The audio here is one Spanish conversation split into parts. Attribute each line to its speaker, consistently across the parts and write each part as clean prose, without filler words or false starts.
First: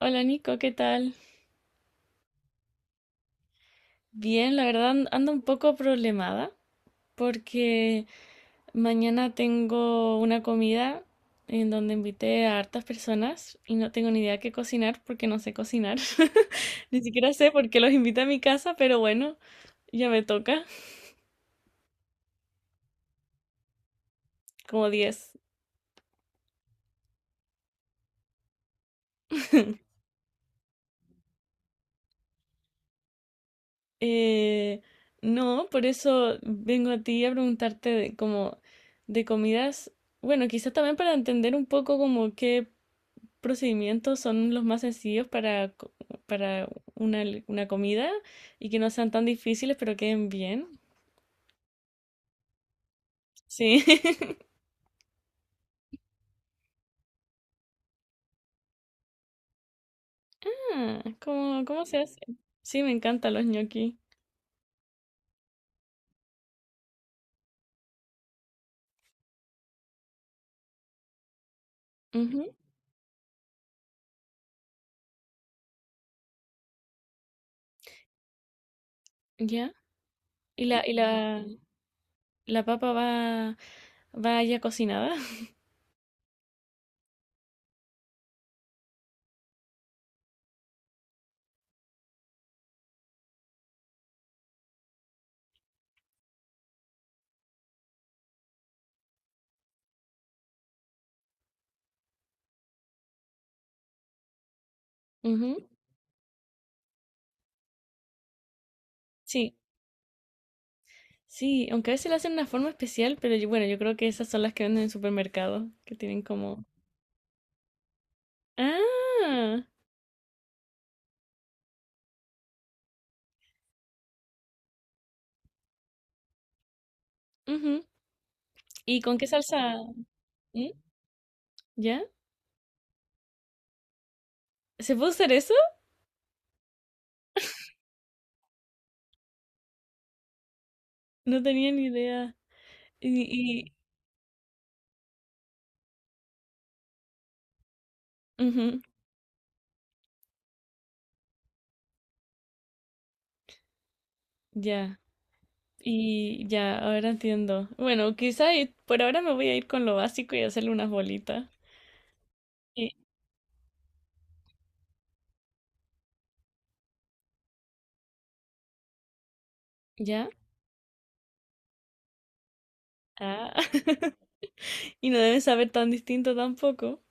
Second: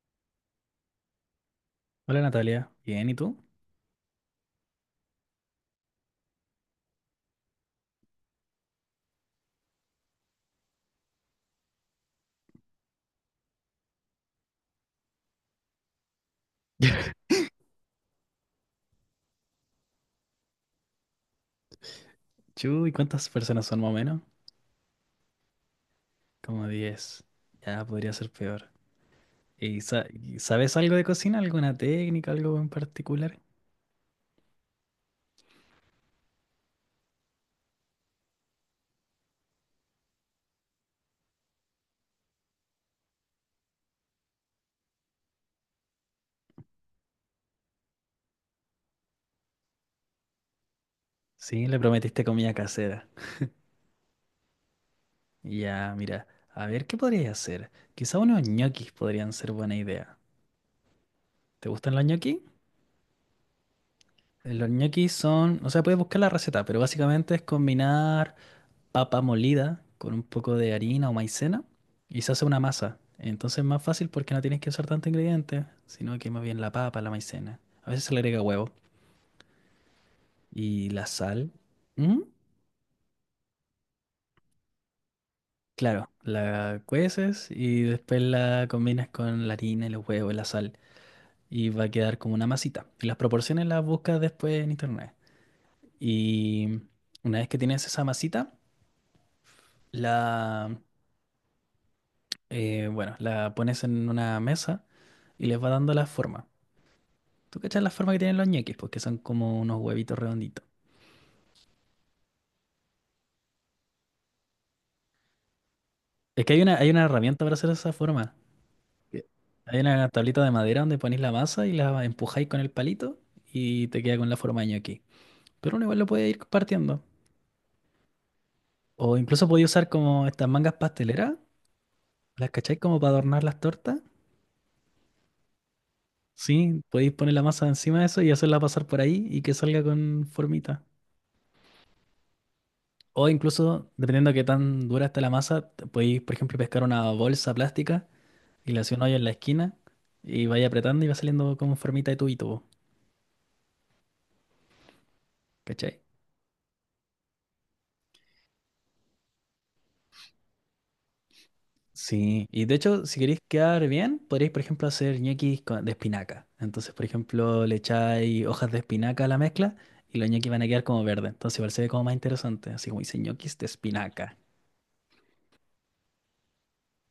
Speaker 1: Hola Nico, ¿qué tal?
Speaker 2: Hola Natalia, bien, ¿y tú?
Speaker 1: Bien, la verdad ando un poco problemada porque mañana tengo una comida en donde invité a hartas personas y no tengo ni idea qué cocinar porque no sé cocinar. Ni siquiera sé por qué los invité a mi casa, pero bueno, ya me toca,
Speaker 2: Chu, ¿Cuántas personas son más o menos?
Speaker 1: como diez.
Speaker 2: Como 10. Ya podría ser peor. ¿Y, sabes algo de cocina? ¿Alguna técnica, algo en particular?
Speaker 1: Eh, no, por eso vengo a ti a preguntarte de, como de comidas, bueno, quizás también para entender un poco como qué procedimientos son los más sencillos para, para una comida y que no sean tan difíciles, pero queden bien.
Speaker 2: Sí, le prometiste comida casera.
Speaker 1: Sí.
Speaker 2: Ya, mira, a ver, ¿qué podrías hacer? Quizá unos ñoquis podrían ser buena idea.
Speaker 1: Ah, ¿cómo,
Speaker 2: ¿Te
Speaker 1: cómo
Speaker 2: gustan
Speaker 1: se
Speaker 2: los
Speaker 1: hace?
Speaker 2: ñoquis?
Speaker 1: Sí, me encantan los ñoqui.
Speaker 2: Los ñoquis son, o sea, puedes buscar la receta, pero básicamente es combinar papa molida con un poco de harina o maicena y se hace
Speaker 1: Ujú,
Speaker 2: una masa. Entonces es más fácil porque no tienes que usar tanto ingredientes sino que más bien la papa, la maicena. A veces se le agrega huevo
Speaker 1: ya. ¿Y la,
Speaker 2: y
Speaker 1: y
Speaker 2: la
Speaker 1: la,
Speaker 2: sal. ¿Mm?
Speaker 1: la papa va, va ya cocinada?
Speaker 2: Claro, la cueces y después la combinas con la harina, y los huevos y la sal y va a quedar como una masita. Y las proporciones las buscas después en internet. Y una vez que tienes esa masita, la, bueno, la pones en una mesa y
Speaker 1: Ujú.
Speaker 2: les va dando la forma. ¿Tú cachas la forma que tienen los ñeques? Porque son
Speaker 1: Sí,
Speaker 2: como unos huevitos redonditos.
Speaker 1: sí, aunque a veces la hacen de una forma especial, pero bueno, yo creo que esas son las que venden en el supermercado, que tienen
Speaker 2: Es que
Speaker 1: como...
Speaker 2: hay una herramienta para hacer esa forma. ¿Qué?
Speaker 1: Ah,
Speaker 2: Hay una tablita de madera donde ponéis la masa y la empujáis con el palito y te queda con la forma de ñoqui. Pero uno igual lo puede ir partiendo.
Speaker 1: ujú. ¿Y
Speaker 2: O
Speaker 1: con qué
Speaker 2: incluso podéis
Speaker 1: salsa?
Speaker 2: usar como estas
Speaker 1: ¿Mm?
Speaker 2: mangas pasteleras,
Speaker 1: ¿Ya?
Speaker 2: ¿las cacháis como para adornar las tortas?
Speaker 1: ¿Se puede usar eso?
Speaker 2: Sí, podéis poner la masa encima de eso y hacerla pasar por ahí y que salga con formita.
Speaker 1: No tenía ni idea.
Speaker 2: O
Speaker 1: Y, y-
Speaker 2: incluso, dependiendo de qué tan dura está la masa, te podéis, por ejemplo, pescar una bolsa plástica y le
Speaker 1: ujú,
Speaker 2: hacía un hoyo en la esquina y vaya apretando y va saliendo como en formita de tubito, po,
Speaker 1: ya,
Speaker 2: ¿cachai?
Speaker 1: y ya, ahora entiendo. Bueno, por ahora me voy a ir con lo básico y hacerle unas bolitas.
Speaker 2: Sí, y de
Speaker 1: Y
Speaker 2: hecho, si queréis quedar bien, podríais, por ejemplo, hacer de espinaca. Entonces, por ejemplo, le echáis hojas de espinaca a la mezcla y
Speaker 1: ya,
Speaker 2: los ñoquis van a quedar como verdes. Entonces, igual se ve como más interesante, así como dice
Speaker 1: ah.
Speaker 2: ñoquis de espinaca.
Speaker 1: Y no debe saber tan distinto tampoco.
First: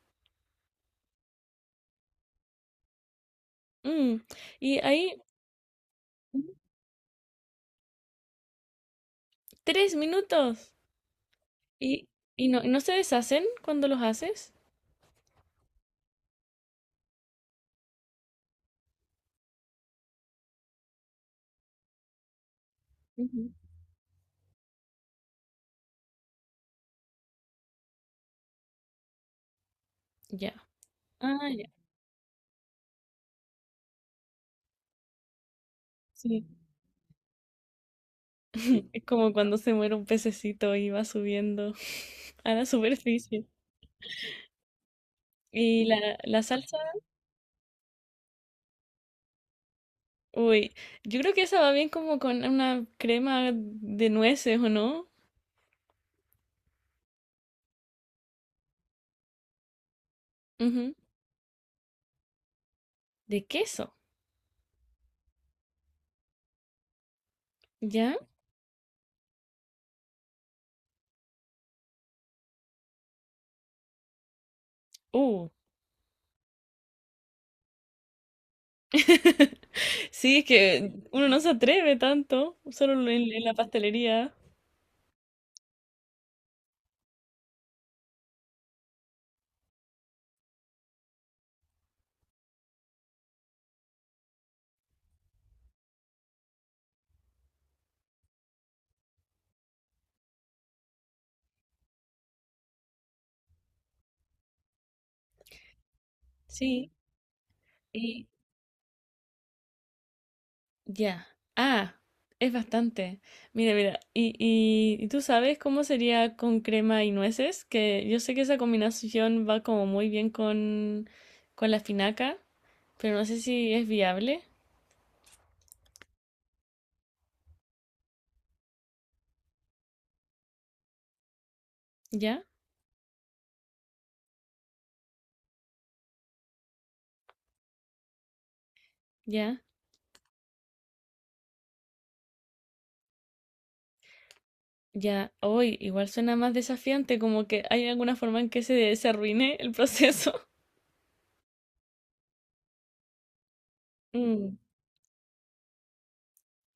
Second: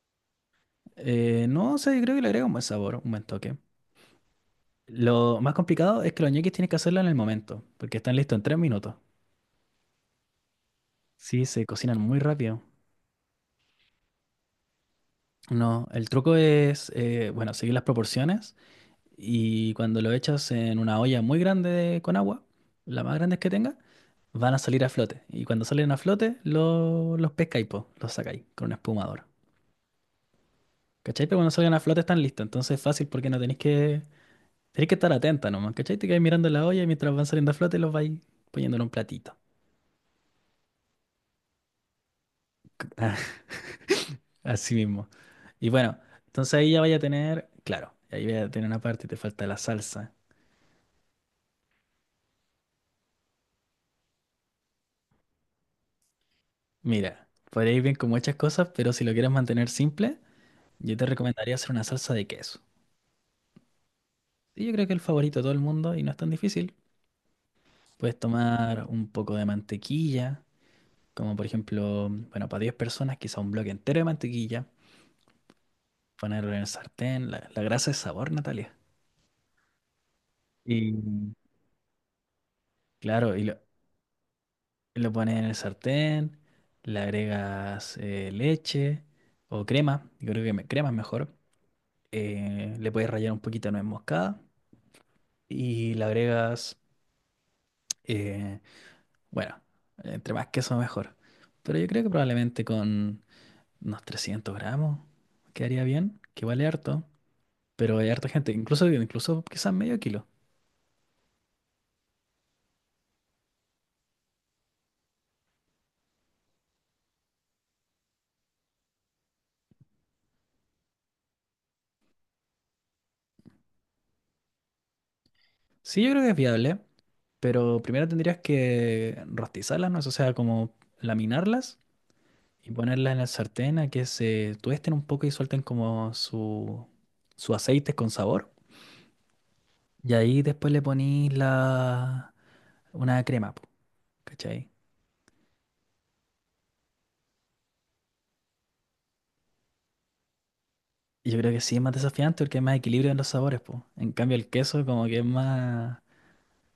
Speaker 2: No sé, yo creo que le agrega un buen sabor, un buen toque.
Speaker 1: Mm. Y ahí,
Speaker 2: Lo más complicado es que los ñoquis
Speaker 1: ujú,
Speaker 2: tienes que hacerlo en el momento, porque están listos en 3 minutos.
Speaker 1: tres minutos.
Speaker 2: Sí, se cocinan
Speaker 1: Y,
Speaker 2: muy
Speaker 1: y
Speaker 2: rápido.
Speaker 1: no, ¿no se deshacen cuando los haces?
Speaker 2: No, el truco es, bueno, seguir las proporciones, y cuando lo echas en una olla muy con agua, la más grande que
Speaker 1: Ujú.
Speaker 2: tenga, van a salir a flote. Y cuando salen a flote, los pescáis, po, los sacáis con un espumador.
Speaker 1: Ya.
Speaker 2: ¿Cachai? Pero
Speaker 1: Ah,
Speaker 2: cuando
Speaker 1: ya.
Speaker 2: salgan a flote están listos. Entonces es fácil porque no tenéis que estar atenta nomás. ¿Cachai? Te quedáis
Speaker 1: Sí.
Speaker 2: mirando la olla y mientras van saliendo a flote los vais poniendo en un
Speaker 1: Es como
Speaker 2: platito.
Speaker 1: cuando se muere un pececito y va subiendo a la
Speaker 2: Ah,
Speaker 1: superficie.
Speaker 2: así mismo. Y
Speaker 1: Y
Speaker 2: bueno,
Speaker 1: la
Speaker 2: entonces ahí
Speaker 1: salsa.
Speaker 2: ya vaya a tener, claro, ahí vaya a tener una parte y te falta la salsa.
Speaker 1: Uy, yo creo que esa va bien como con una crema de nueces, ¿o no?
Speaker 2: Mira, podéis bien con muchas cosas, pero si lo quieres mantener simple.
Speaker 1: Ujú.
Speaker 2: Yo te recomendaría hacer una salsa de queso.
Speaker 1: De queso,
Speaker 2: Y yo creo que es el favorito de todo el mundo y no es tan difícil.
Speaker 1: ¿ya?
Speaker 2: Puedes tomar un poco de mantequilla, como por ejemplo, bueno, para 10 personas, quizá un bloque entero de mantequilla,
Speaker 1: Uh.
Speaker 2: ponerlo en el sartén, la grasa es sabor, Natalia.
Speaker 1: Sí, es que
Speaker 2: Y
Speaker 1: uno no se atreve tanto, solo
Speaker 2: claro,
Speaker 1: en la pastelería.
Speaker 2: lo pones en el sartén, le agregas leche o crema, yo creo que crema es mejor. Le puedes rallar un poquito de nuez moscada y le agregas eh, bueno, entre más queso mejor. Pero yo creo que probablemente con unos 300 gramos quedaría bien, que vale
Speaker 1: Sí,
Speaker 2: harto, pero hay
Speaker 1: y
Speaker 2: harta gente, incluso quizás medio kilo.
Speaker 1: ya. Ah, es bastante. Mira, mira, ¿y tú sabes cómo sería con crema y nueces? Que yo sé que esa combinación va como muy bien con la finaca, pero no sé si es viable.
Speaker 2: Sí, yo creo que es viable, pero primero tendrías que rostizarlas, ¿no? O sea, como laminarlas
Speaker 1: ¿Ya?
Speaker 2: y ponerlas en el sartén a que se tuesten un poco y suelten como su aceite con sabor.
Speaker 1: ¿Ya?
Speaker 2: Y ahí después una crema, po, ¿cachai?
Speaker 1: Ya, hoy igual suena más desafiante, como que hay alguna forma en que se arruine el proceso.
Speaker 2: Yo creo que sí es más desafiante porque hay más equilibrio en los sabores, po. En cambio el
Speaker 1: Mm.
Speaker 2: queso como que es más,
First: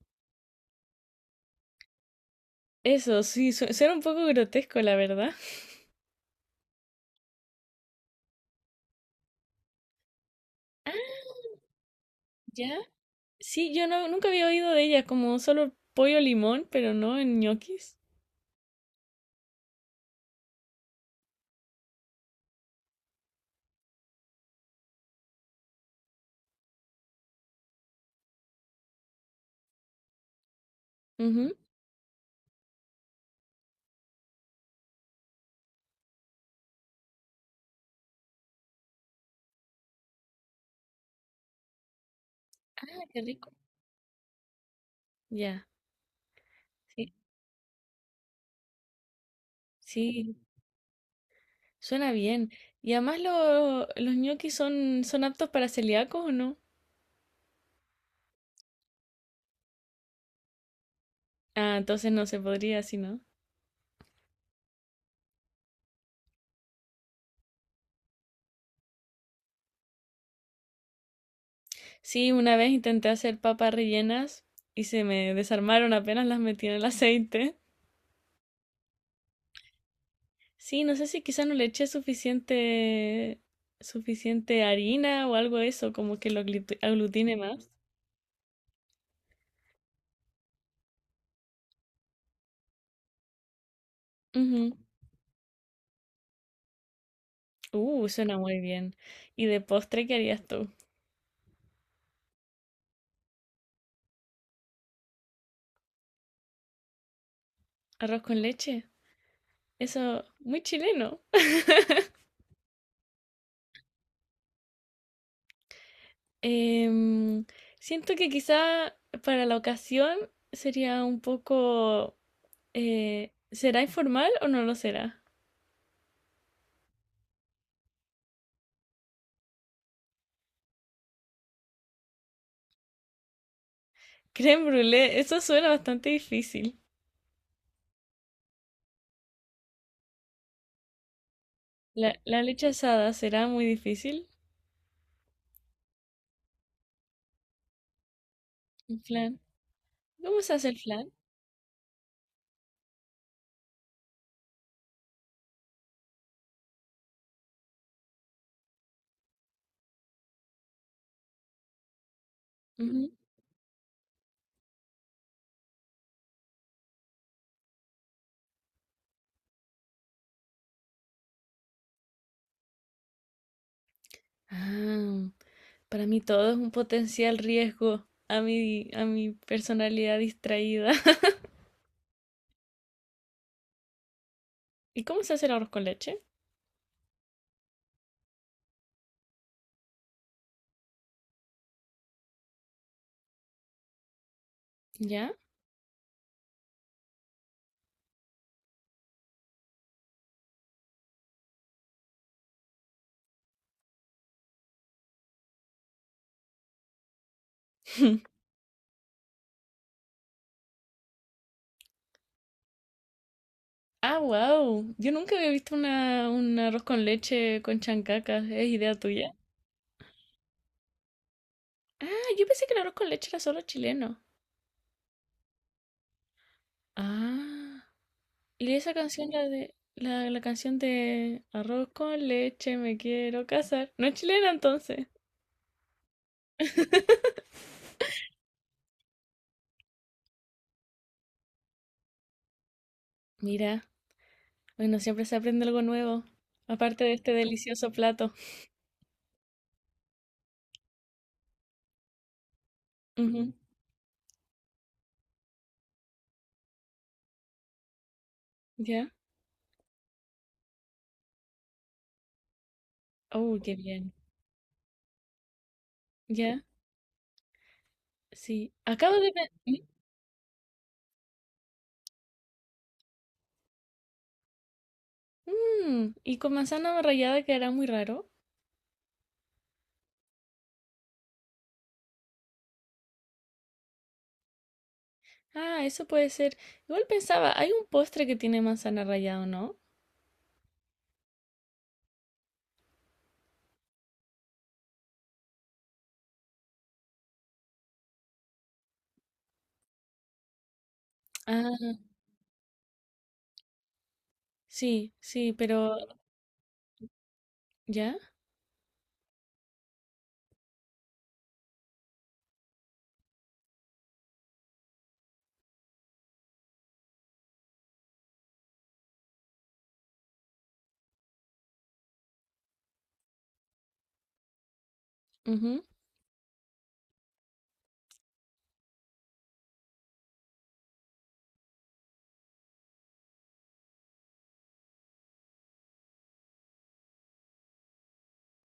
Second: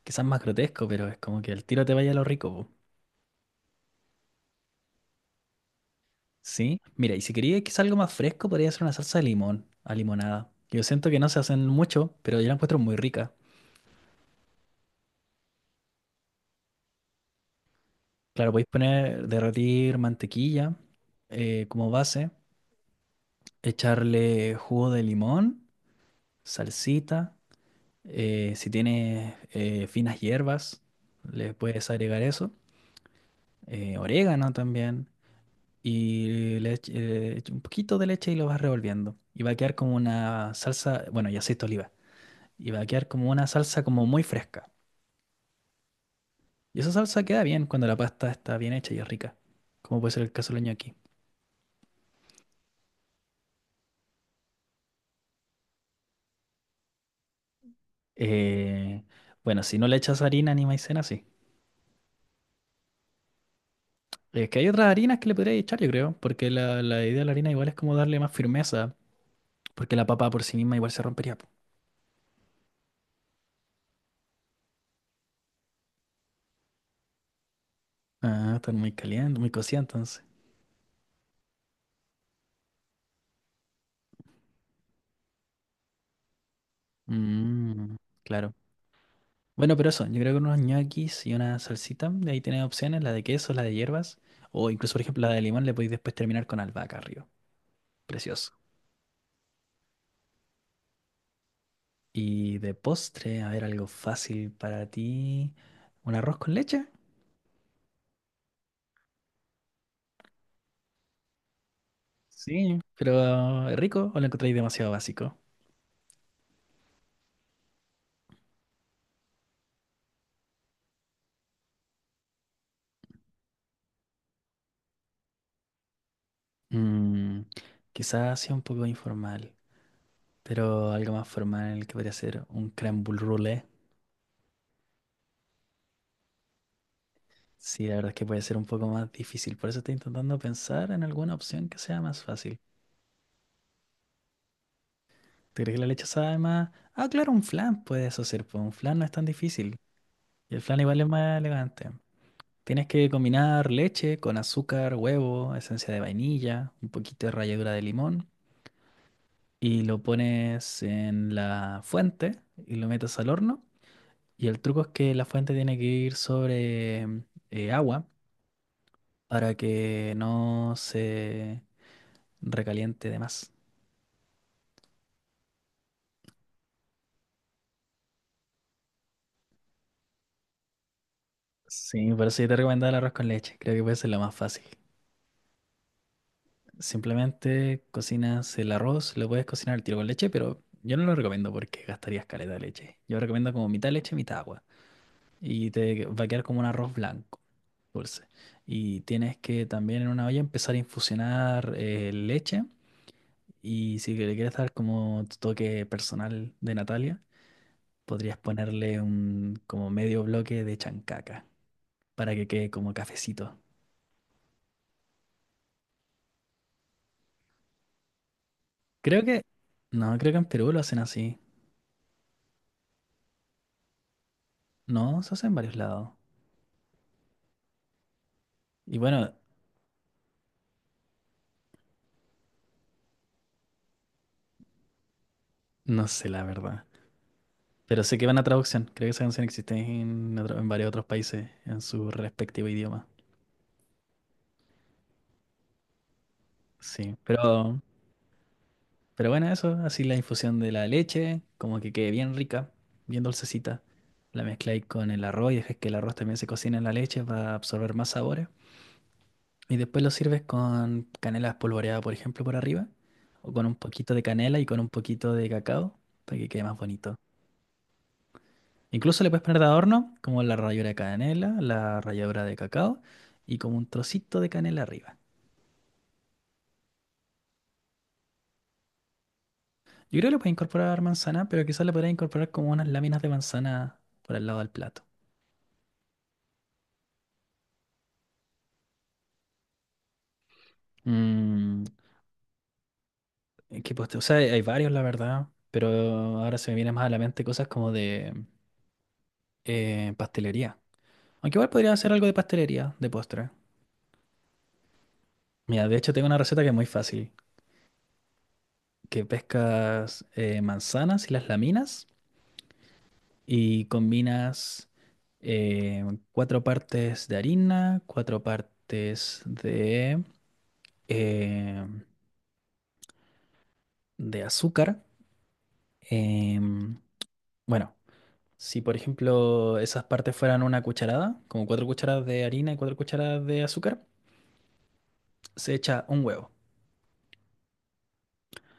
Speaker 2: quizás más grotesco, pero es como que el tiro te vaya a lo rico, po.
Speaker 1: Eso, sí, suena un poco grotesco, la verdad.
Speaker 2: ¿Sí? Mira, y si quería quizás algo más fresco, podría ser una salsa de limón, a limonada. Yo siento
Speaker 1: Ah.
Speaker 2: que no se hacen mucho, pero yo la
Speaker 1: ¿Ya?
Speaker 2: encuentro muy rica.
Speaker 1: Sí, yo no, nunca había oído de ella como solo pollo limón, pero no en ñoquis.
Speaker 2: Claro, podéis poner, derretir mantequilla como base, echarle jugo de limón, salsita, si tienes finas hierbas,
Speaker 1: Ujú.
Speaker 2: le puedes agregar eso, orégano también. Y le ech- echa un poquito de leche y lo vas revolviendo. Y va a quedar como una salsa, bueno, y aceite de oliva. Y va a
Speaker 1: Ah,
Speaker 2: quedar
Speaker 1: qué
Speaker 2: como una
Speaker 1: rico.
Speaker 2: salsa como muy fresca.
Speaker 1: Ya,
Speaker 2: Y esa
Speaker 1: sí,
Speaker 2: salsa queda bien cuando la pasta está bien hecha y es rica, como puede ser el
Speaker 1: sí,
Speaker 2: caso del ñoqui.
Speaker 1: suena bien. Y además los ñoquis son, son aptos para celíacos, ¿o no?
Speaker 2: Eh, bueno, si no le echas harina ni maicena, sí.
Speaker 1: Ah, entonces no se podría, si no.
Speaker 2: Es que hay otras harinas que le podrías echar, yo creo, porque la idea de la harina igual es como darle más firmeza, porque la papa por sí misma igual se rompería, po.
Speaker 1: Sí, una vez intenté hacer papas rellenas y se me desarmaron apenas las metí en el aceite.
Speaker 2: Ah, están muy caliente, muy cocida entonces.
Speaker 1: Sí, no sé si quizás no le eché suficiente, suficiente harina o algo de eso, como que lo aglutine más.
Speaker 2: Mm, claro. Bueno, pero eso, yo creo que unos ñoquis y una salsita, de ahí tienes opciones, la de queso, la de hierbas, o
Speaker 1: Ujú.
Speaker 2: incluso, por ejemplo, la de limón, le podéis después terminar con albahaca arriba.
Speaker 1: Suena
Speaker 2: Precioso.
Speaker 1: muy bien. ¿Y de postre qué harías tú?
Speaker 2: Y de postre, a ver, algo fácil para ti. ¿Un arroz con leche?
Speaker 1: ¿Arroz con leche? Eso, muy chileno.
Speaker 2: Sí, pero ¿es rico o lo encontráis demasiado básico?
Speaker 1: Em, Siento que quizá para la ocasión sería un poco... ¿será informal o no lo será?
Speaker 2: Mm, quizás sea un poco informal, pero algo más formal que podría ser un crème brûlée.
Speaker 1: Creme brûlée, eso suena bastante difícil.
Speaker 2: Sí, la verdad es que puede ser un poco más difícil, por eso estoy intentando pensar en alguna opción que sea más
Speaker 1: La
Speaker 2: fácil.
Speaker 1: leche asada será muy difícil.
Speaker 2: ¿Te crees que la leche sabe más? Ah, claro, un flan puedes hacer, pues un
Speaker 1: El
Speaker 2: flan no es tan
Speaker 1: flan.
Speaker 2: difícil.
Speaker 1: ¿Cómo se
Speaker 2: Y el
Speaker 1: hace el
Speaker 2: flan igual es
Speaker 1: flan?
Speaker 2: más elegante. Tienes que combinar leche con azúcar, huevo, esencia de vainilla, un poquito de ralladura de limón. Y lo pones en la fuente y lo
Speaker 1: Ujú.
Speaker 2: metes al horno. Y el truco es que la fuente tiene que ir sobre agua para que no se recaliente de más.
Speaker 1: Ah, para mí todo es un potencial riesgo a a mi personalidad distraída.
Speaker 2: Sí, por eso yo te recomendaba el arroz con leche. Creo que puede ser lo más fácil.
Speaker 1: ¿Y cómo se hace el arroz con leche?
Speaker 2: Simplemente cocinas el arroz, lo puedes cocinar al tiro con leche, pero yo no lo recomiendo porque gastarías caleta de leche. Yo recomiendo como mitad leche, mitad agua.
Speaker 1: ¿Ya?
Speaker 2: Y te va a quedar como un arroz blanco, dulce. Y tienes que también en una olla empezar a infusionar leche. Y si le quieres dar como tu toque personal de Natalia, podrías ponerle un como medio bloque de chancaca para que quede como cafecito.
Speaker 1: Ah, wow. Yo nunca había visto un arroz con leche con chancacas. ¿Es idea
Speaker 2: Creo
Speaker 1: tuya?
Speaker 2: que, no, creo que en Perú lo hacen así.
Speaker 1: Ah, yo pensé que el arroz con leche era solo chileno.
Speaker 2: No, se hace en varios lados.
Speaker 1: Ah. Y esa
Speaker 2: Y
Speaker 1: canción,
Speaker 2: bueno,
Speaker 1: la de la canción de Arroz con leche, me quiero casar. No es chilena entonces.
Speaker 2: no sé la verdad. Pero sé que van a traducción. Creo que esa canción existe en, en varios otros países en su respectivo idioma.
Speaker 1: Mira, bueno, siempre se aprende algo nuevo. Aparte de
Speaker 2: Sí.
Speaker 1: este delicioso plato.
Speaker 2: Pero bueno, eso. Así la infusión de la leche, como que quede bien rica, bien
Speaker 1: Ujú.
Speaker 2: dulcecita. La mezcláis con el arroz y dejas que el arroz también se cocine en la leche para absorber más sabores.
Speaker 1: ¿Ya?
Speaker 2: Y después lo sirves con canela espolvoreada, por ejemplo, por arriba. O
Speaker 1: Oh,
Speaker 2: con
Speaker 1: qué
Speaker 2: un
Speaker 1: bien.
Speaker 2: poquito de canela y con un poquito de cacao para que
Speaker 1: ¿Ya?
Speaker 2: quede más bonito.
Speaker 1: Sí. Acabo
Speaker 2: Incluso le
Speaker 1: de...
Speaker 2: puedes
Speaker 1: pe-
Speaker 2: poner de adorno como la ralladura de canela, la ralladura de cacao y como un trocito de canela arriba.
Speaker 1: Mm, mm, y con manzana rallada quedará muy raro.
Speaker 2: Yo creo que le puedes incorporar manzana, pero quizás le podrías incorporar como unas láminas de manzana por el lado del plato.
Speaker 1: Ah, eso puede ser. Igual pensaba, hay un postre que tiene manzana rallada, ¿no?
Speaker 2: Mm, ¿qué postre? O sea, hay varios, la verdad, pero ahora se me vienen más a la mente cosas como de pastelería. Aunque igual podría
Speaker 1: Ah,
Speaker 2: hacer algo de pastelería, de postre.
Speaker 1: sí, sí,
Speaker 2: Mira, de
Speaker 1: pero...
Speaker 2: hecho tengo una receta que es muy fácil,
Speaker 1: ¿Ya?
Speaker 2: que pescas manzanas y las laminas. Y combinas eh, 4 partes de harina, cuatro partes eh, de azúcar.
Speaker 1: Ujú.
Speaker 2: Em, bueno, si por ejemplo esas partes fueran una cucharada, como 4 cucharadas de harina y 4 cucharadas de azúcar, se echa un huevo.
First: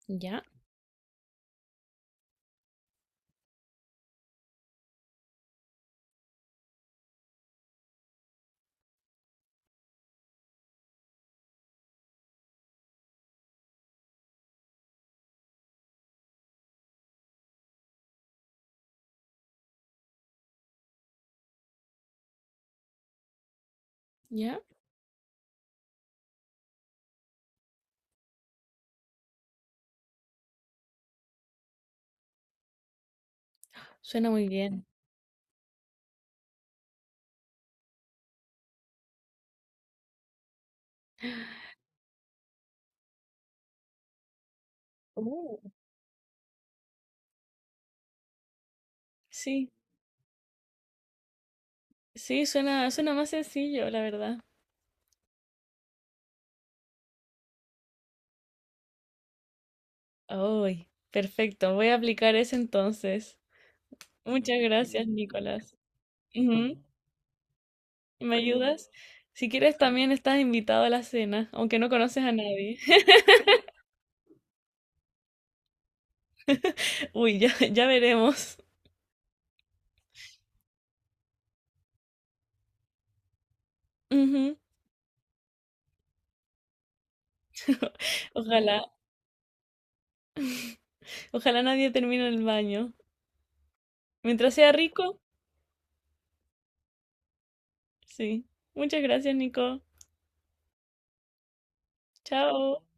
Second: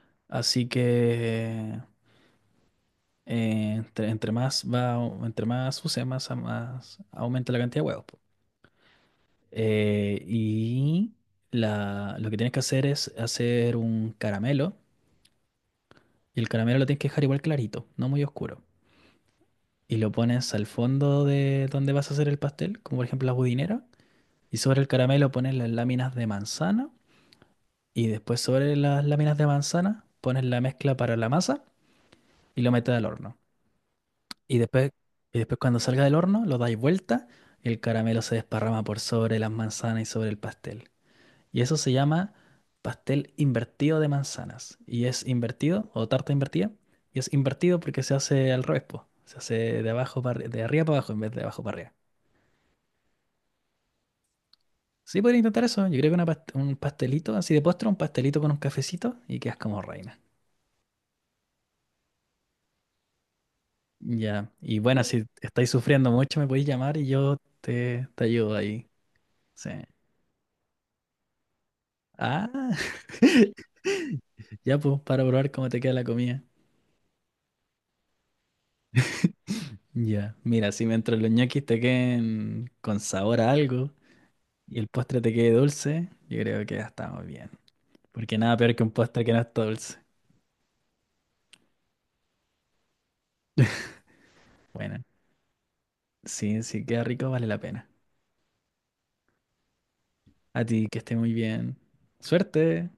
Speaker 1: ¿Ya?
Speaker 2: Así que entre más va, entre más use, más aumenta la cantidad de huevos. Eh, y lo que tienes que hacer es hacer un caramelo. Y el caramelo lo tienes que dejar igual clarito, no muy oscuro. Y lo pones al fondo de donde vas a hacer el pastel, como por ejemplo la budinera. Y
Speaker 1: ¿Ya?
Speaker 2: sobre el caramelo pones las láminas de manzana. Y después sobre las láminas de manzana pones la mezcla para la masa y lo metes al horno.
Speaker 1: Suena muy
Speaker 2: Y
Speaker 1: bien.
Speaker 2: después, y después cuando salga del horno lo dais vuelta y el caramelo se desparrama por sobre las manzanas y sobre el pastel. Y eso se llama pastel invertido de manzanas. Y es
Speaker 1: Uh.
Speaker 2: invertido, o tarta invertida, y es invertido porque se hace al revés, po. Se
Speaker 1: Sí,
Speaker 2: hace de abajo de arriba para abajo en vez de abajo para arriba.
Speaker 1: sí, suena, suena más sencillo, la verdad.
Speaker 2: Sí, podría intentar eso. Yo creo que un pastelito así de postre, un pastelito con un cafecito y quedas como reina.
Speaker 1: Ay, perfecto. Voy a aplicar ese entonces.
Speaker 2: Ya.
Speaker 1: Muchas
Speaker 2: Y bueno,
Speaker 1: gracias,
Speaker 2: si estáis
Speaker 1: Nicolás.
Speaker 2: sufriendo mucho, me podéis
Speaker 1: Ujú.
Speaker 2: llamar y yo te
Speaker 1: ¿Me
Speaker 2: ayudo ahí.
Speaker 1: ayudas? Si
Speaker 2: Sí.
Speaker 1: quieres, también estás invitado a la cena, aunque no conoces a
Speaker 2: Ah,
Speaker 1: nadie.
Speaker 2: ya pues, para probar cómo te queda la comida.
Speaker 1: Uy, ya, ya veremos.
Speaker 2: Ya. Mira, si mientras los ñoquis te queden con sabor a algo,
Speaker 1: Ujú.
Speaker 2: y el postre te quede dulce, yo creo que ya estamos bien. Porque nada peor que
Speaker 1: Ojalá.
Speaker 2: un postre que no está dulce.
Speaker 1: Ojalá nadie termine en el baño. Mientras sea
Speaker 2: Bueno,
Speaker 1: rico,
Speaker 2: sí, sí, queda rico, vale la pena.
Speaker 1: sí. Muchas gracias, Nico.
Speaker 2: A ti, que esté muy bien.
Speaker 1: Chao.
Speaker 2: Suerte.